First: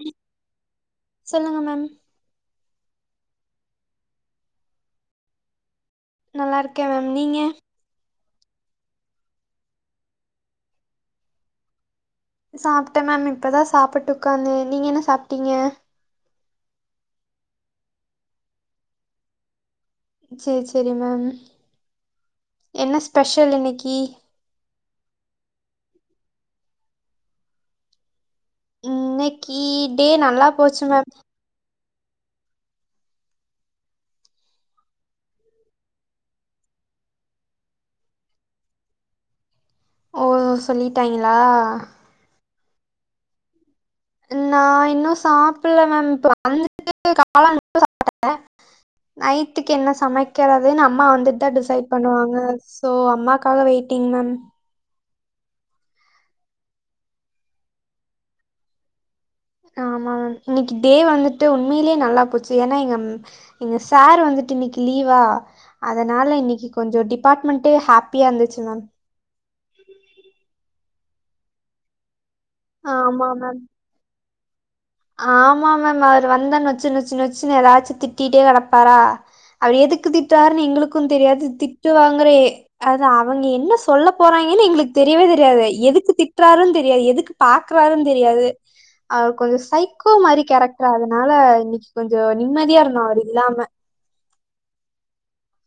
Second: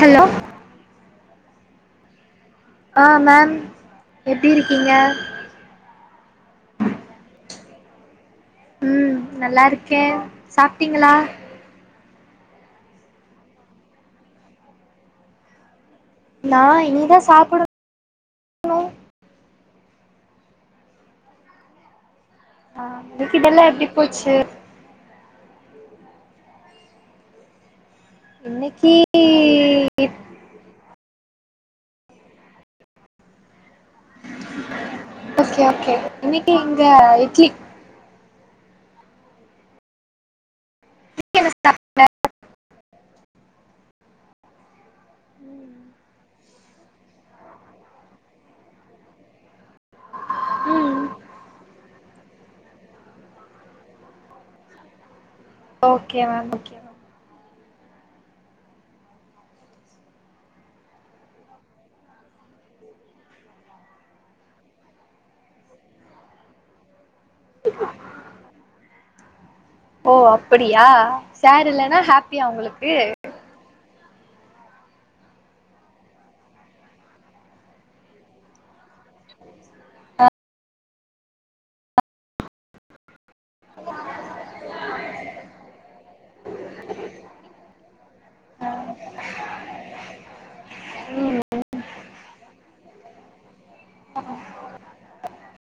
hello சொல்லுங்க ma'am ஆ ma'am எப்படி இருக்கீங்க நல்லா இருக்கேன் மேம் நீங்க உம் நல்லா இருக்கேன் சாப்பிட்டீங்களா சாப்பிட்டேன் மேம் இப்பதான் சாப்பிட்டு உடக்காந்து நீங்க என்ன சாப்பிட்டீங்க நான் நீதான் சாப்பிடும் சரி சரி மேம் என்ன ஸ்பெஷல் அதுக்கிட்டெல்லாம் எப்படி இன்னைக்கி போச்சு இன்னைக்கி இன்னைக்கு டே நல்லா போச்சு மேம் கே இன்னைக்கு எங்க இட்லி ஓ சொல்லிட்டாங்களா நான் இன்னும் சாப்பல மேம் இப்ப வந்துட்டு கால சான் நைட்டுக்கு என்ன சமைக்கதுன்னு ம் அம்மா வந்துட்டு தான் டிசைட் பண்ணுவாங்க சோ அம்மாக்காக வெயிட்டிங ஓகே மேம் ஓக ஆமா மேம் இன்னைக்கு டே வந்துட்டு உண்மையிலயே நல்லா போச்சு ஏன்னா எங்க எங்க சார் வந்துட்டு இன்னைக்கு லீவா அதனால இன்னைக்கு கொஞ்சம் டிபார்ட்மெண்ட்ட ஹாப்பியா இருந்துச்சு மேம் ஓ அப்படியா சரு இல்லனா ஹி பியா உங்களுக்கு ஆமா மேம் ஆமா மேம் அவர் வந்தேன்னு வச்சுன்ன வச்சு வச்சுன்னு ஏதாச்சும் திட்டிட்டே கிடப்பாரா அவர் எதுக்கு திட்டறாருன்னு எங்களுக்கும் தெரியாது திட்டுவாங்குறே அது அவங்க என்ன சொல்ல போறாங்கன்னு எங்களுக்கு தெரியவே தெரியாது எதுக்கு திட்டுறாருன்ன தெரியாது எதுக்கு பாக்குறாருன்ன தெரியாது அவர் கொஞ்சம் சைகோ மாதிரி கேரக்டரா அதனால இன்னைக்கு கொஞ்சம் நிம்மதியா இருந்தும் அவர் இல்லாம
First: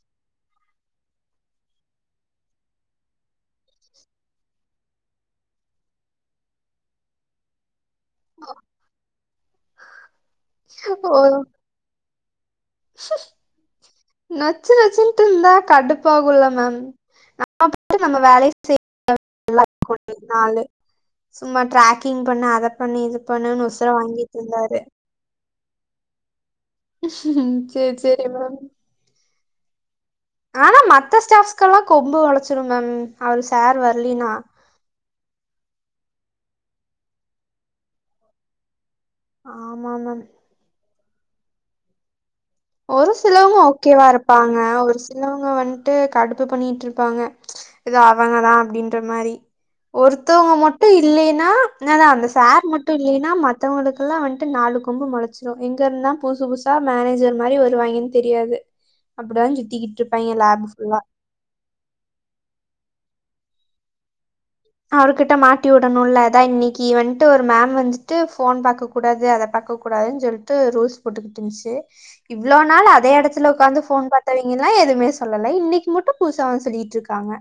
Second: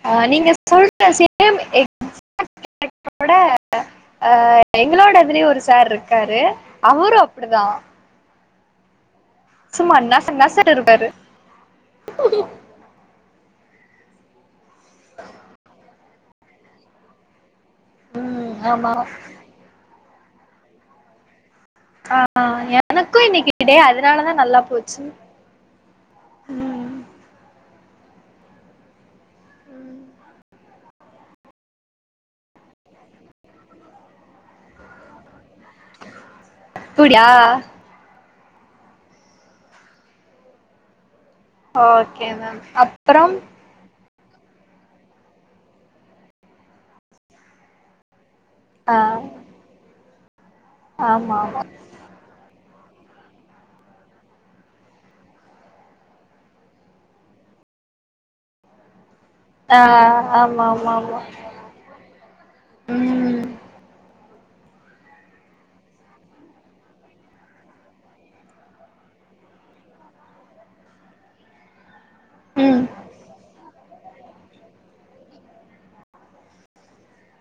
ஆ நீங்க சொல்ற சேம் ஆ எங்களோட இதுலயே ஒரு சார் இருக்காரு அவரும் அப்படிதான் சும்மா நச நசன்னு இருப்பாரு [unintelligible] [inaudible] நச்சு நச்சுன்ட்டு இருந்தா கடுப்பகல மேம் அ நம்ம வேலை ம் ஆமா செய்ய எல்லா பனாலு சும்மா ஆ டிரக்கிங் பண்ண அதை பண்ணு எனக்கு இது இன்னைக்கு பண்ணுன்னனு டே உசர வாங்கிட்டு இருந்தாரு உம் சரி சரி மேடம் உம் ஆனா மத்த ஸ்டாப்ஸ்க்கெ எல்லாம் கொம்பு உளைச்சிடும் மேம் அவரு சார் வரலன்னா புடய ஆமா மேம் ஓ ஒரு சிலவங்க ஓகேவாரப்ப ப்பாங்க ஒரு சிலவங்க வந்துட்டு கடுப்பு பண்ணிட்டு இருப்பாங்க அவங்கதான் அப்படின்ற ஆ மாதிரி ஒரு த்தவங்க மட்டும் ஆமா இல்லலைன்னா ஆமா நதான் அந்த சார் மட்டும் இல்லைன்னா மத்தவங்களுக்கெல்லாம் வந்துட்டு நாலு கொம்பு முளைச்சிடும் இங்க இருந்தான் புதுசு புதுசா மேனேஜர் மாதிரி வருவாங்கன்னு தெரியாது அப்டிதா ஆ சுத்திக்கிட்டு இருப்பாய்ங்க லேப் ஆமா ஆமா ஃபுல்லா ஆமா உம் அவருர்கிட்ட மாட்டி விடணும்ல ஏா இன்னைக்கு வந்துட்டு ஒரு மேம் வந்துட்டு போன் பாக்க கூடாது அதை பார்க்க கூடாதுன்னு சொல்லிட்டு ரூல்ஸ் போட்டுக்கிட்டு இருந்துச்சு இவ்ளோ ம் நாள் அதே இடத்துல உட்காந்து போன் பாத்தவீங்கல்லாம் எதுவுமே சொல்லல இன்னைக்கு மட்டும் பூசாவந்து சொல்லிட்டு இருக்காங்க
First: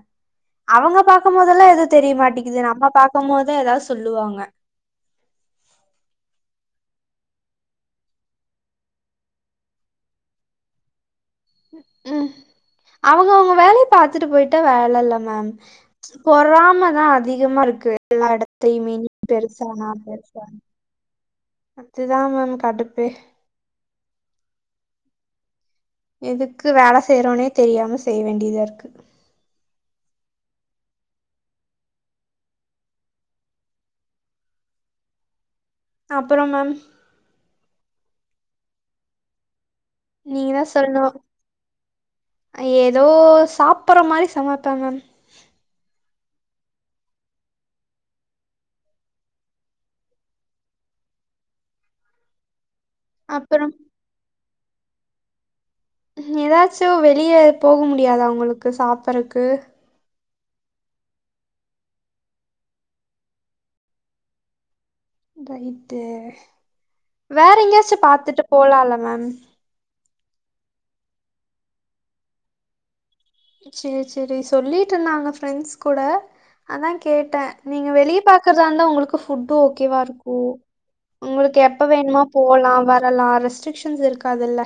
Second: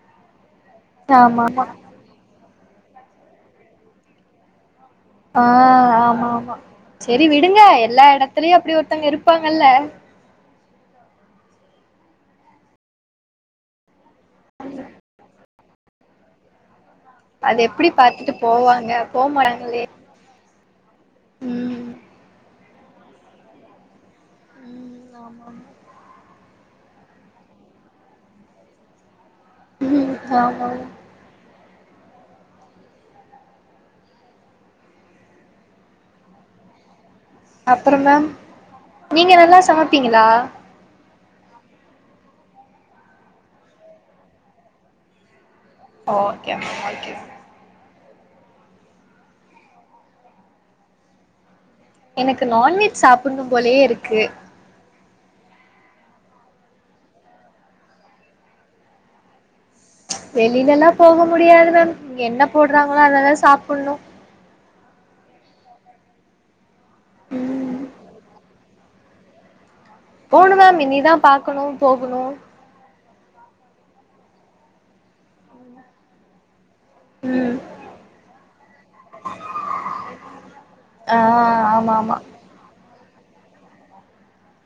அவங்க ஆமா ஆமா பாக்கும்போதெல்லாம் எது மாட்டக்குது நம்ப பாக்கும் போத ஏதாவது சொல்லுவாங்க ஆஹ் ஆமா ஆமா சேரி விடுங்க எல்லா இடத்துலயும் அப்டி ஒருத்தங்க இருப்பாங்கல்ல உம் அவங்க அவங்க வேலய பாத்துட்டு போயிட்டா வேல இல்ல மேம் பொறாம அது அதிகமா எப்டி இருக்கு எல்லா பாத்துட்டு போவாங்க இடத்தையுமே நீ போ பெருசா மாட்டாங்களே நா பெருசா ம் அதுதான் மேம் கடுப்பே உ ஆமாமா எதுக்கு வேல செய்யறோனே தெரியாம செய்ய வேண்டியத இருக்கு உம் ஆமா ஆமா அப்பறம் மேம் அப்பறம் மேம் நீங்க நல்லா சமை நீங்க தான் சொல்லணும் ஏதோ சாப்பற மாரி சமைப்பேன் மேம் ஒகே ஒகே எனக்கு நான்வெஜ் சாப்பிடணும் அப்புறம் போலயே இருக்கு ஏதாச்சும் வெளிய போக முடியாதா உங்களுக்கு சாப்பறக்கு வெளிலல்லாம் போக முடியாது மேம் என்ன போடுறாங்களோ அத‌தான் சாப்பிடணும் ரைட்டு வேற ம் எங்கயாச்சும் பாத்துட்டு போலல்லா மேம் போணு மேம் இனிதான் பாக்கணும் போகணும் சேரி சேரி சொல்லிட்டு இருந்தாங்க ஃபிரண்ட்ஸ் கூட அதான் கேட்டேன் ம் நீங்க வெளியே பாக்கறதா இருந்தா உங்களுக்கு ஃபுட்டு ஓகேவா இருக்கும் ஆ உங்களுக்கு எப்ப ஆமா ஆமா வேணுமா போலாம் வர எல்லா ரெஸ்ட்ரிக்ஷன்ஸ் இருக்காதுல்ல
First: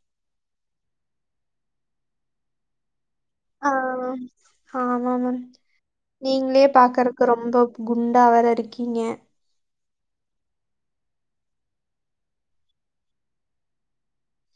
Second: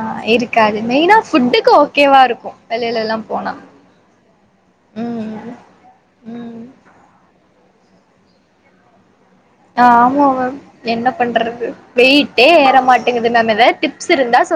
ஆஹ் இருக்காது மெயினா ஃபுட்டுக்கு ஓகேவா இருக்கும் வெளிலல்லாம் ஆஹ் ஆமா மேம் ம் நீங்களே ம் பாக்கறக்கு ரொம்ப குண்டா வேற இருக்கீங்க ஆஹ் ஆமா மேம் என்ன பண்றது வெயிட்டே ஏறமாட்டேங்குது மேம் ஏதாவது டிப்ஸ் இருந்தா சொ